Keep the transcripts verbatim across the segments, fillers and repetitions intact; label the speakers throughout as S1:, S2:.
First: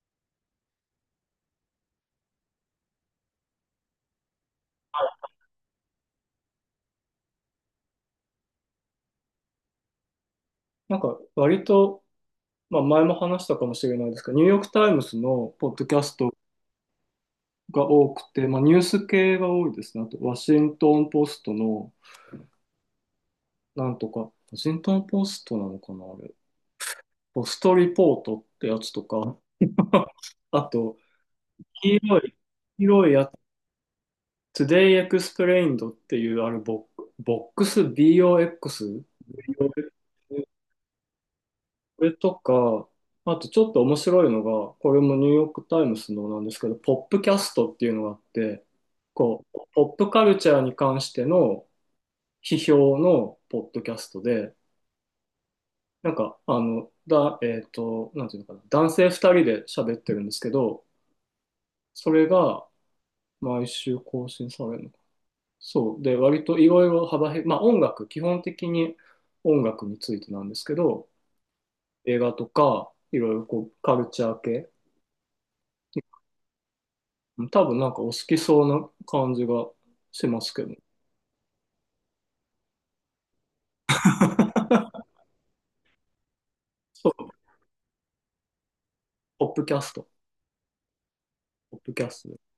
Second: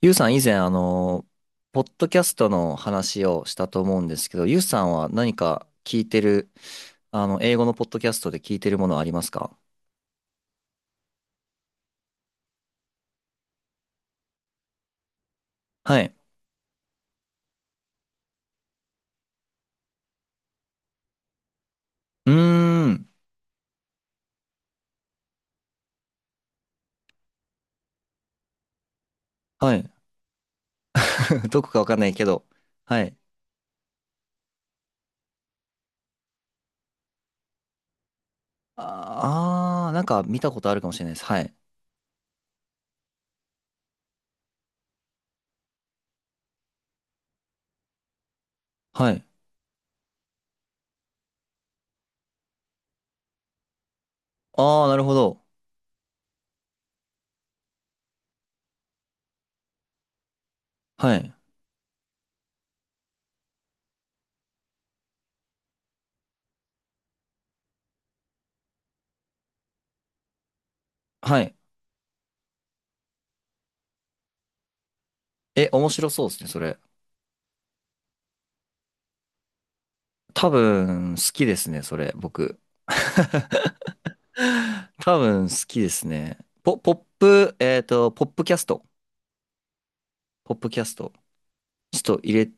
S1: ゆうさん以前、あの、ポッドキャストの話をしたと思うんですけど、ゆうさんは何か聞いてる、あの、英語のポッドキャストで聞いてるものはありますか？
S2: なんか割と、まあ、前も話したかもしれないですが、ニューヨーク・タイムズのポッドキ
S1: は
S2: ャ
S1: い。
S2: ストが多くて、まあ、ニュース系が多いですね。あと、ワシントン・ポストの、
S1: うーん。
S2: なんとか、ワシントン・ポストなのかな、あれ。ポストリポートってやつとか、
S1: はい。
S2: あと、
S1: どこかわ
S2: 黄
S1: かんない
S2: 色
S1: け
S2: い、
S1: ど。
S2: 黄
S1: は
S2: 色い
S1: い。
S2: やつ、Today Explained っていう、あれボ、ボックス、ボックス、
S1: ああー、なんか見たことあるかもしれないです。はい。
S2: これとか、あとちょっと面白いのが、これもニューヨークタイムズのなんですけど、ポップキャストっていうのがあって、
S1: はい。
S2: こう、ポップカルチャーに関しての批評のポッドキャストで、
S1: ああ、なるほど。
S2: なんか、あの、だ、えっと、なんていうのかな、男性二人で喋ってるんですけど、
S1: はい。
S2: それが毎週更新されるのか。そう。で、割といろいろ幅広い、まあ音楽、基本的に音楽についてなんですけど、
S1: はい。
S2: 映画とか、いろいろこう、カルチャー系、
S1: え、面白そうですね、それ。
S2: 多分なんかお好きそうな感じがしま
S1: 多
S2: すけどね。
S1: 分、好きですね、それ、僕。多分、好きですね。ポ、ポッ
S2: そう、
S1: プ、えっと、ポップキャスト。
S2: ポップキャスト。
S1: ポップキャスト。
S2: ポップ
S1: ちょっ
S2: キャ
S1: と
S2: スト
S1: 入
S2: で
S1: れ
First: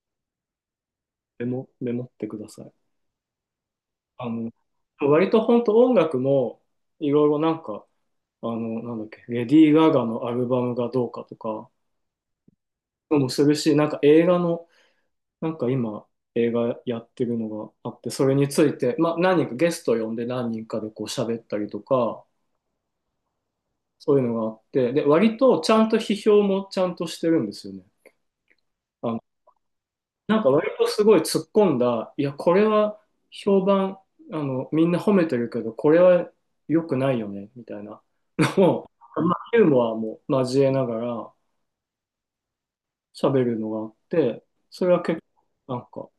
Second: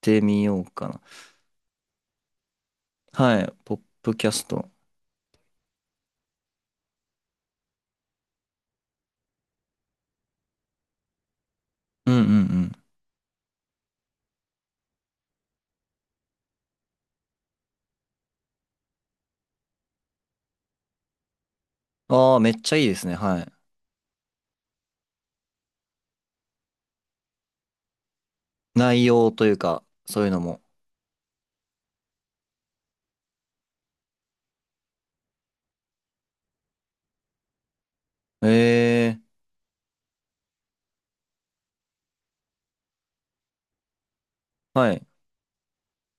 S1: てみようかな。
S2: メモ、メモってください。
S1: はい。ポップキ
S2: あ
S1: ャス
S2: の、
S1: ト。
S2: 割と本当音楽もいろいろなんか、あの、なんだっけ、レディー・ガガのアルバムがどうかとか
S1: うんうん
S2: もするし、なんか映画の、なんか今映画やってるのがあって、それについて、まあ何人かゲスト呼んで何人かでこう喋ったりと
S1: うん。
S2: か、
S1: ああ、めっちゃいいですね。はい。
S2: そういうのがあって、で、割とちゃんと批評もちゃんとしてるんですよね。
S1: 内容
S2: あ、
S1: というか、そういうの
S2: なんか
S1: も。
S2: 割とすごい突っ込んだ、いや、これは評判、あの、みんな褒めてるけど、これは良くないよね、みたいな
S1: え
S2: のを、
S1: え、
S2: まあ、ユーモアも交えながら喋るのがあって、そ
S1: は
S2: れは
S1: い。
S2: 結構、なんか、こ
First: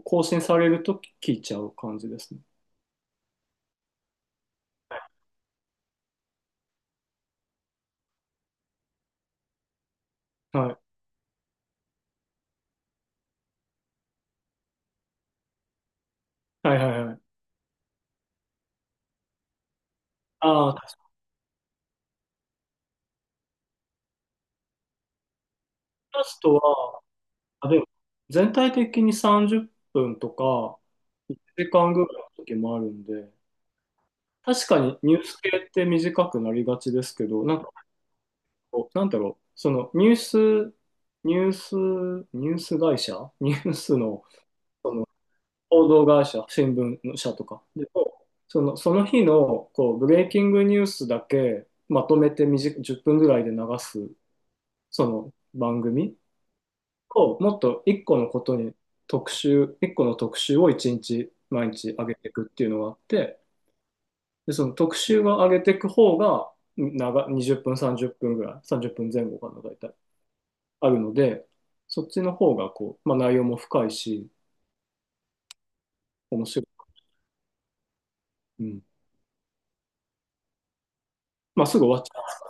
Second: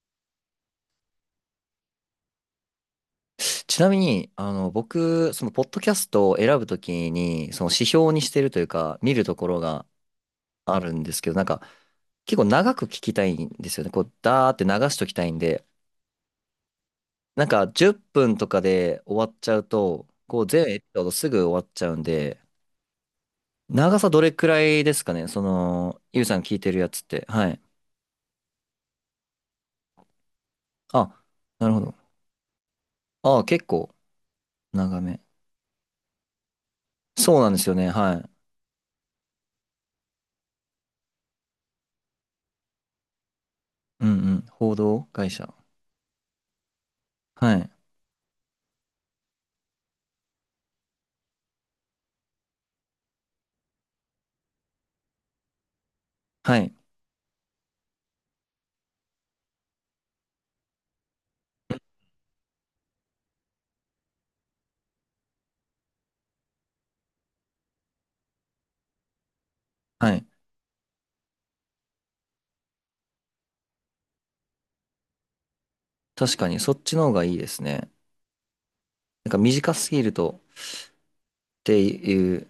S2: う更新されると聞いちゃう感じですね。
S1: ちなみに、あの、僕、その、ポッドキャストを選ぶときに、その指標にしてるというか、見るところがあ
S2: は
S1: るんですけど、なんか、結構長く聞きたいんですよね。こう、ダーって流しときたいんで、
S2: い。はいはいはい。
S1: なんか、じゅっぷんとかで終わっちゃうと、こう、全
S2: ああ、
S1: エピ
S2: タス
S1: ソードすぐ終わっちゃうんで、長さどれくらいですかねその、ゆ
S2: タ
S1: うさ
S2: ス
S1: ん聞
S2: ト
S1: いてるやつ
S2: は、
S1: って。はい。
S2: あ、でも、全体的にさんじゅっぷんとか、
S1: あ、
S2: 1
S1: なるほ
S2: 時間ぐらい
S1: ど。
S2: の時もあるんで、
S1: ああ、結構
S2: 確かに
S1: 長
S2: ニ
S1: め。
S2: ュース系って短くなりがちですけ
S1: そう
S2: ど、
S1: なん
S2: な
S1: で
S2: ん
S1: す
S2: か
S1: よね。はい。
S2: なんだろう、そのニュース、ニュース、ニュース会社、ニュース
S1: うんう
S2: の、
S1: ん。報
S2: そ
S1: 道
S2: の
S1: 会社。
S2: 報道会社、新聞の社と
S1: は
S2: か
S1: い。
S2: でも、その、その日のこうブレイキングニュースだけまとめて短くじゅっぷんぐらいで流す、その番組
S1: はい。
S2: を、もっといっこのことに特集、いっこの特集をいちにち、毎日上げていくっていうのがあって、で、その特集を上げていく方が、長、にじゅっぷん、さんじゅっぷんぐらい、さんじゅっぷんまえ後かな、大体。
S1: はい。
S2: あるので、そっちの方がこう、まあ、内容も深いし、
S1: 確
S2: 面
S1: かに、
S2: 白
S1: そ
S2: い。
S1: っちの方がいいですね。
S2: うん。
S1: なんか短すぎるとっ
S2: まあ、す
S1: て
S2: ぐ終わっちゃ
S1: い
S2: う
S1: う、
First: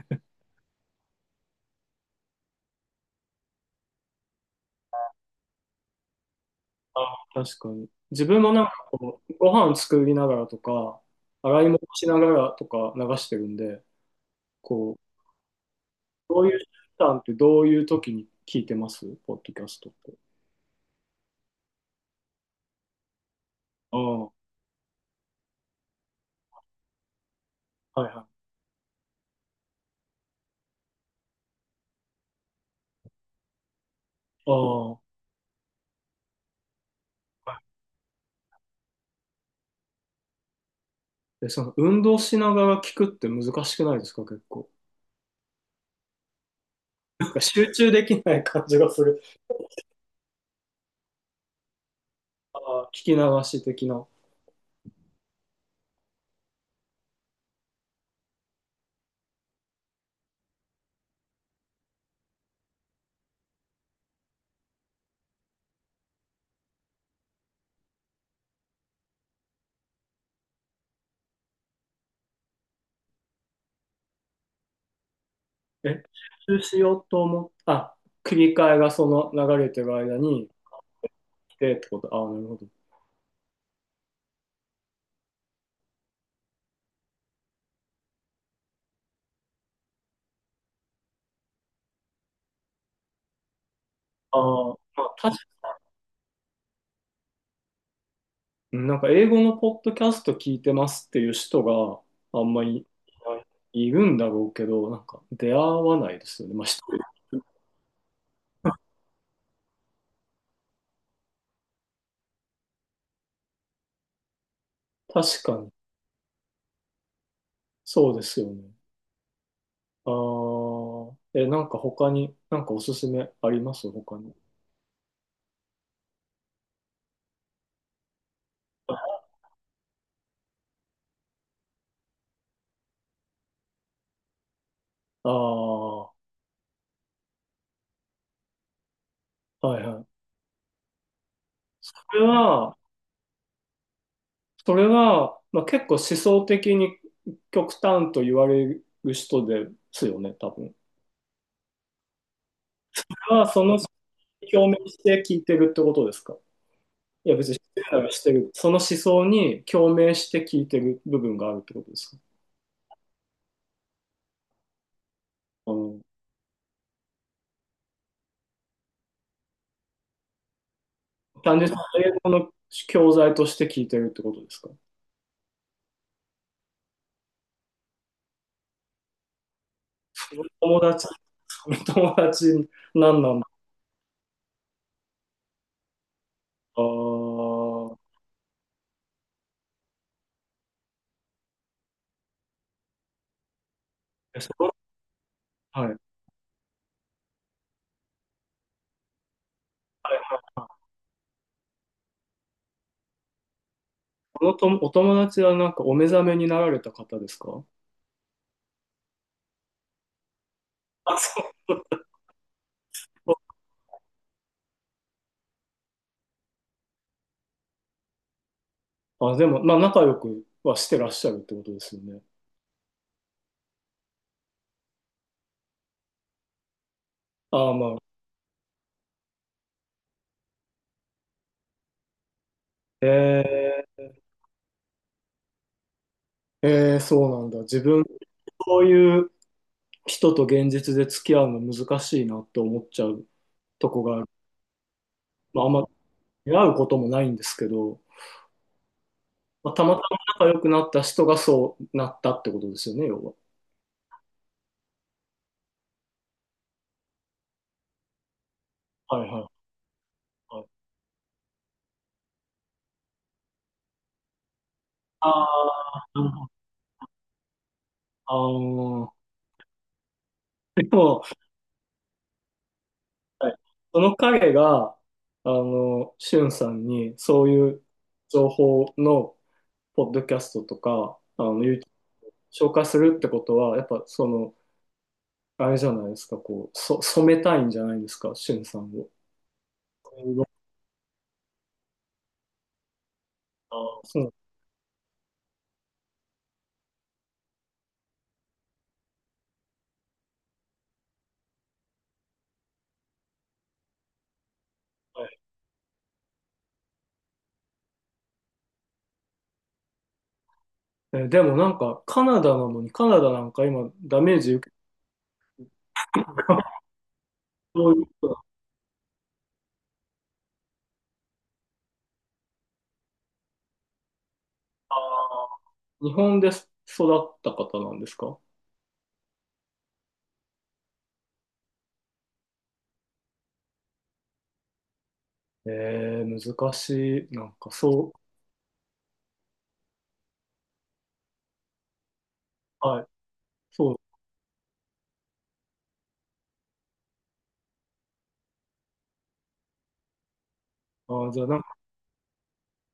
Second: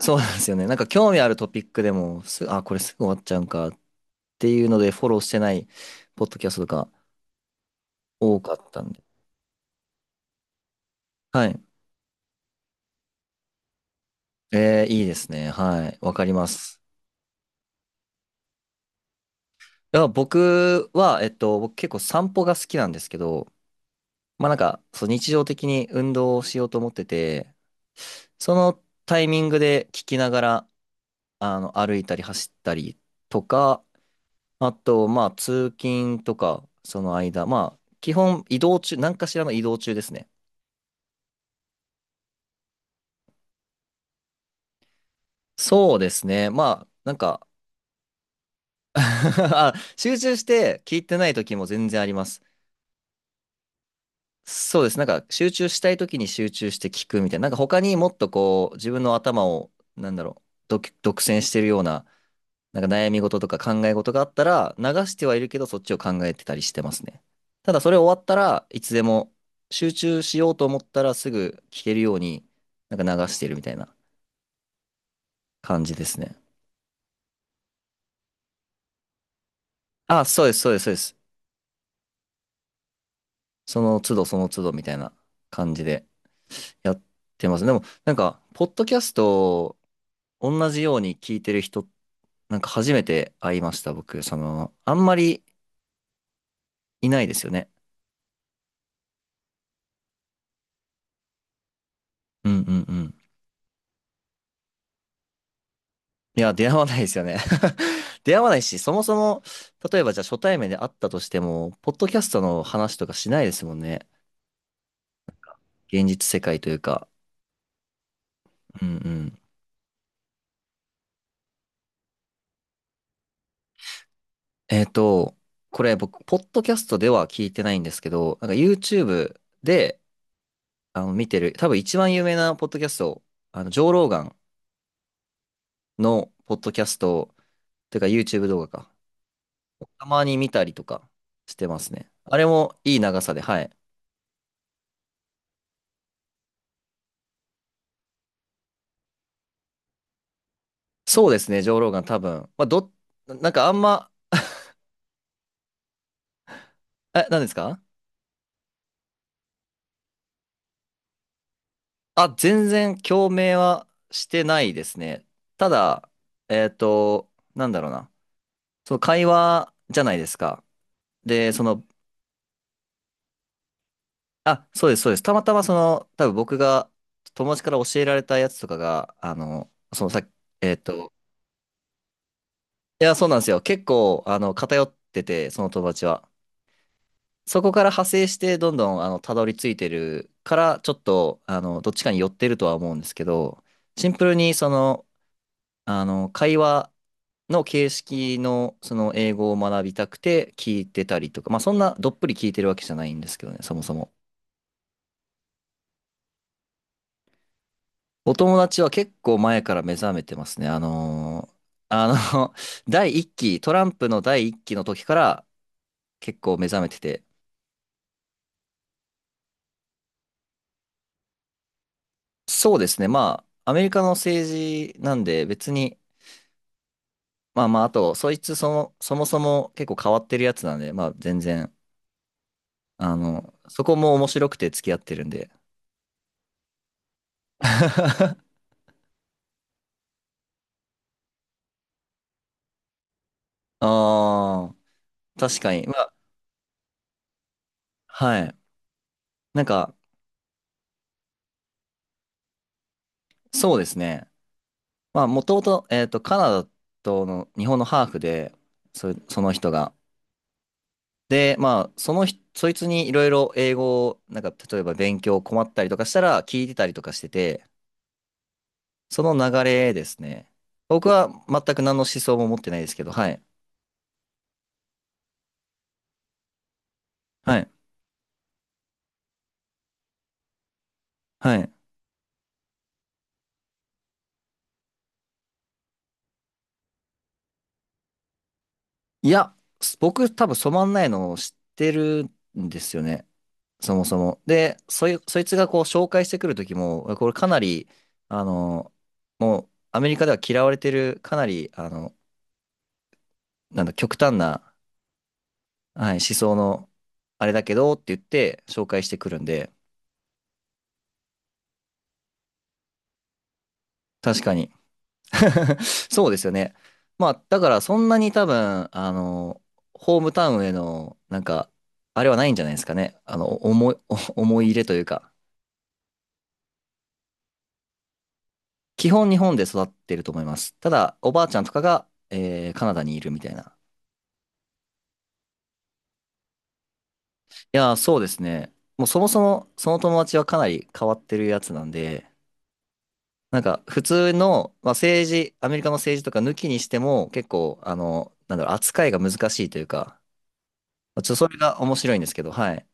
S1: そうなんですよね。なんか興味あるトピックでも、す、あ、これすぐ終わっちゃうんかっていうので、フォローしてないポッドキャストとか
S2: な。あ、確かに。自
S1: 多
S2: 分
S1: か
S2: も
S1: っ
S2: なんか
S1: たんで。
S2: こう、ご飯作りながらとか、
S1: はい。
S2: 洗い物しながらとか流してるんで、
S1: えー、
S2: こう、
S1: いいですね。はい。わかり
S2: ど
S1: ま
S2: ういう時
S1: す。
S2: 間ってどういう時に聞いてますポッドキャストっ
S1: あ、
S2: て？
S1: 僕は、えっと、僕結構散歩が好きなんですけど、
S2: ああ、は
S1: まあなんか、そう日常的に運動をしようと思ってて、
S2: いはい。
S1: そのタイミングで聞きながら、あの、歩いたり走ったりとか、あ
S2: あ
S1: と、まあ通勤とか、その間、
S2: あ、
S1: まあ、基本移動中、何かしらの移動中ですね。
S2: でその運動しながら聞くって難しくないですか、結構。
S1: そうですね。まあ、なん
S2: なんか
S1: か
S2: 集中できない感じが する。
S1: あ集中して聞いてない時も全然あります。
S2: ああ、聞き流し的な。
S1: そうです。なんか集中したい時に集中して聞くみたいな。なんか他にもっとこう自分の頭をなんだろう、独独占してるような、なんか悩み事とか考え事があったら流してはいるけどそっちを考えてたりしてますね。ただそれ終わったらいつでも集中しようと思ったらすぐ聞けるようになんか流してるみたいな感じ
S2: え、
S1: ですね。
S2: 復習しようと思っあ、切り替えがその流れてる間
S1: あ、そう
S2: に
S1: です、そうです、そうです。
S2: 来てってこと。ああ、なるほど。
S1: その都度その都度みたいな感じでやってます。でもなんかポッドキャストを同じように聞いてる人なんか初めて会いました、僕。そ
S2: ああ、
S1: の、あ
S2: ま
S1: ん
S2: あ、
S1: ま
S2: 確
S1: り
S2: か
S1: いないですよね。
S2: に、なんか英語のポッドキャスト聞いてますっていう人があ
S1: う
S2: ん
S1: ん
S2: ま
S1: う
S2: り
S1: ん
S2: い
S1: うん。
S2: ない、いるんだろうけど、なんか出会わないで
S1: い
S2: すよ
S1: や、
S2: ね。まあ、
S1: 出会
S2: 一
S1: わない
S2: 人
S1: ですよね。出会わないし、そもそも、例えばじゃあ初対面で会ったとしても、ポッドキャストの話とかしないですもんね。
S2: 確かに、
S1: 現実世界というか。
S2: そうですよね。
S1: うんうん。
S2: ああ、え、なんか他に、なんかおすすめあります他に。
S1: えっと、これ僕、ポッドキャストでは聞いてないんですけど、なんか
S2: あ
S1: YouTube で、あの、見てる、多分一番有名なポッドキャスト、あの、ジョー・ローガン
S2: あ、は
S1: のポッドキャスト、というか YouTube 動画か。
S2: いは
S1: た
S2: い。
S1: まに見たりとかしてますね。
S2: これ
S1: あれ
S2: は、
S1: もいい長さで、はい。
S2: それは、まあ、結構思想的に極端と言われる人ですよね、多分。
S1: そうですね、上ローガン多分。まあ、ど、
S2: それは
S1: なん
S2: そ
S1: かあ
S2: の
S1: んま、
S2: 共鳴して聞いてるってことですか？
S1: え、
S2: いや、
S1: 何で
S2: 別
S1: す
S2: にし
S1: か？
S2: てるならしてる。その思想に共鳴して聞いてる部分があるってことですか？
S1: あ、全然共鳴はしてないですね。た
S2: うん、
S1: だ、えっと、なんだろうな。その会話じゃないですか。で、
S2: 単
S1: そ
S2: 純に
S1: の、
S2: 英語の教材として聞いてるってことです
S1: あ、
S2: か？
S1: そうです、そうです。たまたまその、多分僕が友達から教えられたやつとかが、あの、そのさっき、えっ
S2: 友達、
S1: と、
S2: 友達
S1: いや、
S2: 何
S1: そう
S2: な
S1: なん
S2: ん
S1: で
S2: だ。
S1: すよ。結構、あの、偏ってて、その友達は。
S2: あ
S1: そこから
S2: ー
S1: 派生してどんどんあのたどり着いてるからちょっとあのどっちかに寄ってるとは思うんですけどシンプル
S2: え、そ
S1: にそ
S2: の
S1: の
S2: はい。は
S1: あ
S2: い
S1: の会話の形式のその英語を学びた
S2: は
S1: く
S2: い
S1: て
S2: は
S1: 聞
S2: い。
S1: いてたりとかまあそんなどっぷり聞いてるわけじゃないんですけどねそもそも
S2: このとお友達はなんかお目覚めになられた方ですか？
S1: お友達は結構前から目覚めてますねあ
S2: あ、そ
S1: のー
S2: う。
S1: あの 第一期トランプの第一期の時から結構目覚めてて
S2: あ、でも、まあ、仲良くはしてらっしゃるってことですよね。
S1: そうですねまあアメリカの政治なんで別にまあ
S2: ああ、
S1: まあ、
S2: ま
S1: あ
S2: あ、
S1: と、そいつそも、そもそも結構変わってるやつなんで、まあ全然、あの、そこ
S2: え
S1: も面白くて付き合ってるんで。
S2: ー、えー、そうなんだ。自分、そういう人と現実で付き合うの難しいなって思っちゃうとこがある。
S1: ああ、確
S2: まあ、あん
S1: か
S2: ま
S1: に。まあ、
S2: 出会うこともないんですけど、
S1: はい。なん
S2: まあ、た
S1: か、
S2: またま仲良くなった人がそうなったってことですよね、要は。
S1: そうですね。まあ、もともと、えっと、カナダとの日本のハーフで、そ、
S2: はい
S1: そ
S2: は
S1: の
S2: い
S1: 人が。
S2: はい。
S1: で、まあ、その人、そいつにいろいろ英語を、なんか、例えば勉
S2: あ
S1: 強困ったりとか
S2: あ、
S1: した
S2: なるほ
S1: ら
S2: ど。
S1: 聞いてたりとかしてて、
S2: ああ、
S1: その流れですね。
S2: で
S1: 僕
S2: も、
S1: は全く何の思想も持ってないですけど、はい。
S2: はい、その彼が、あの、しゅんさんにそう
S1: はい。
S2: いう情報のポッドキャストとか、あ
S1: は
S2: の、
S1: い。
S2: YouTube 紹介するってことは、やっぱその、あれじゃないですか、こう、そ、染めたいんじゃないですか、しゅんさんを。
S1: いや、す僕多分染まんないのを知ってるんですよね。
S2: あ
S1: そ
S2: ー
S1: もそ
S2: そう、
S1: も。で、そい、そいつがこう紹介してくる時も、これかなり、あの、もうアメリカでは嫌われてる、かなり、あの、なんだ、極端な、
S2: はい。
S1: はい、思想の、あれだけどって言って紹介してくるんで、
S2: えーでもなんか、カナダなのに、カナダなんか今、ダメー
S1: 確か
S2: ジ受
S1: に。
S2: け、
S1: そうですよね。まあ、だから
S2: どう
S1: そ
S2: いう
S1: ん
S2: こ
S1: な
S2: と
S1: に
S2: なの。
S1: 多分、あの、ホームタウンへの、なんか、あれはないんじゃないですかね。あの、思い、思い入れと
S2: あ
S1: いうか。
S2: ー日本で育った方なんですか？
S1: 基本日本で育ってると思います。ただ、おばあちゃんとかが、えーカナダにいるみたいな。
S2: えー、難しい。なん
S1: い
S2: か、
S1: やー、
S2: そ
S1: そうですね。もうそもそもその友達はかなり変わってるやつなんで、
S2: う、はい、
S1: なんか
S2: そう。
S1: 普通の、まあ、政治、アメリカの政治とか抜きにしても結構、あの、なんだろう、扱いが難しいというか、
S2: あ
S1: まあち
S2: ー、
S1: ょっと
S2: じゃあ、
S1: そ
S2: な
S1: れ
S2: んか、
S1: が面白いんですけど、はい。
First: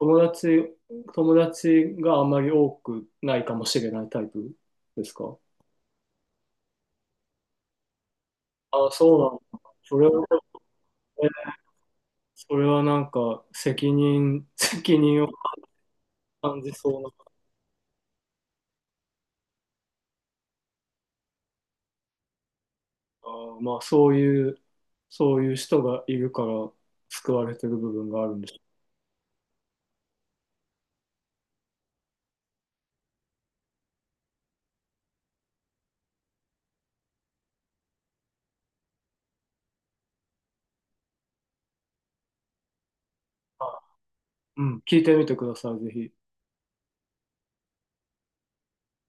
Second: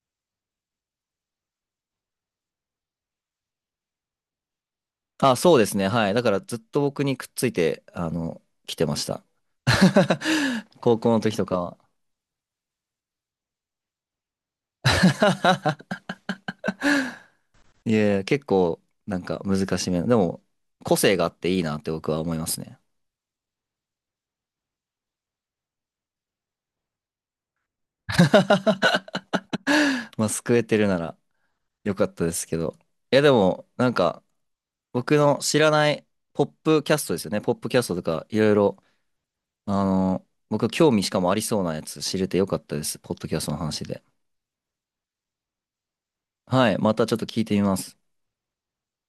S2: 友達、友達があんまり多くないかもしれないタイプです
S1: あ、
S2: か？
S1: そうですね。はい。だからずっと僕にくっついて、あの、来て
S2: あー、
S1: まし
S2: そう
S1: た。
S2: なんだ。それは
S1: 高校の
S2: え
S1: 時と
S2: ー
S1: かは。
S2: それはなんか責任、責任を感じそうな、
S1: いや結構、なんか難しめな。でも、個性があっていいなって僕は思いますね。
S2: あーまあそういう、そういう人がいるから救われてる部分があるんでしょ
S1: まあ、救えてるならよかったですけど。いや、でも、なんか、僕の知らないポップキャストですよね。ポップキャストとか、いろいろ、あの、僕興味しかもありそうなやつ知れてよかったです。ポッドキャストの
S2: うか。
S1: 話で。
S2: うん、聞いてみてください、ぜひ。
S1: はい、またちょっと聞いてみます。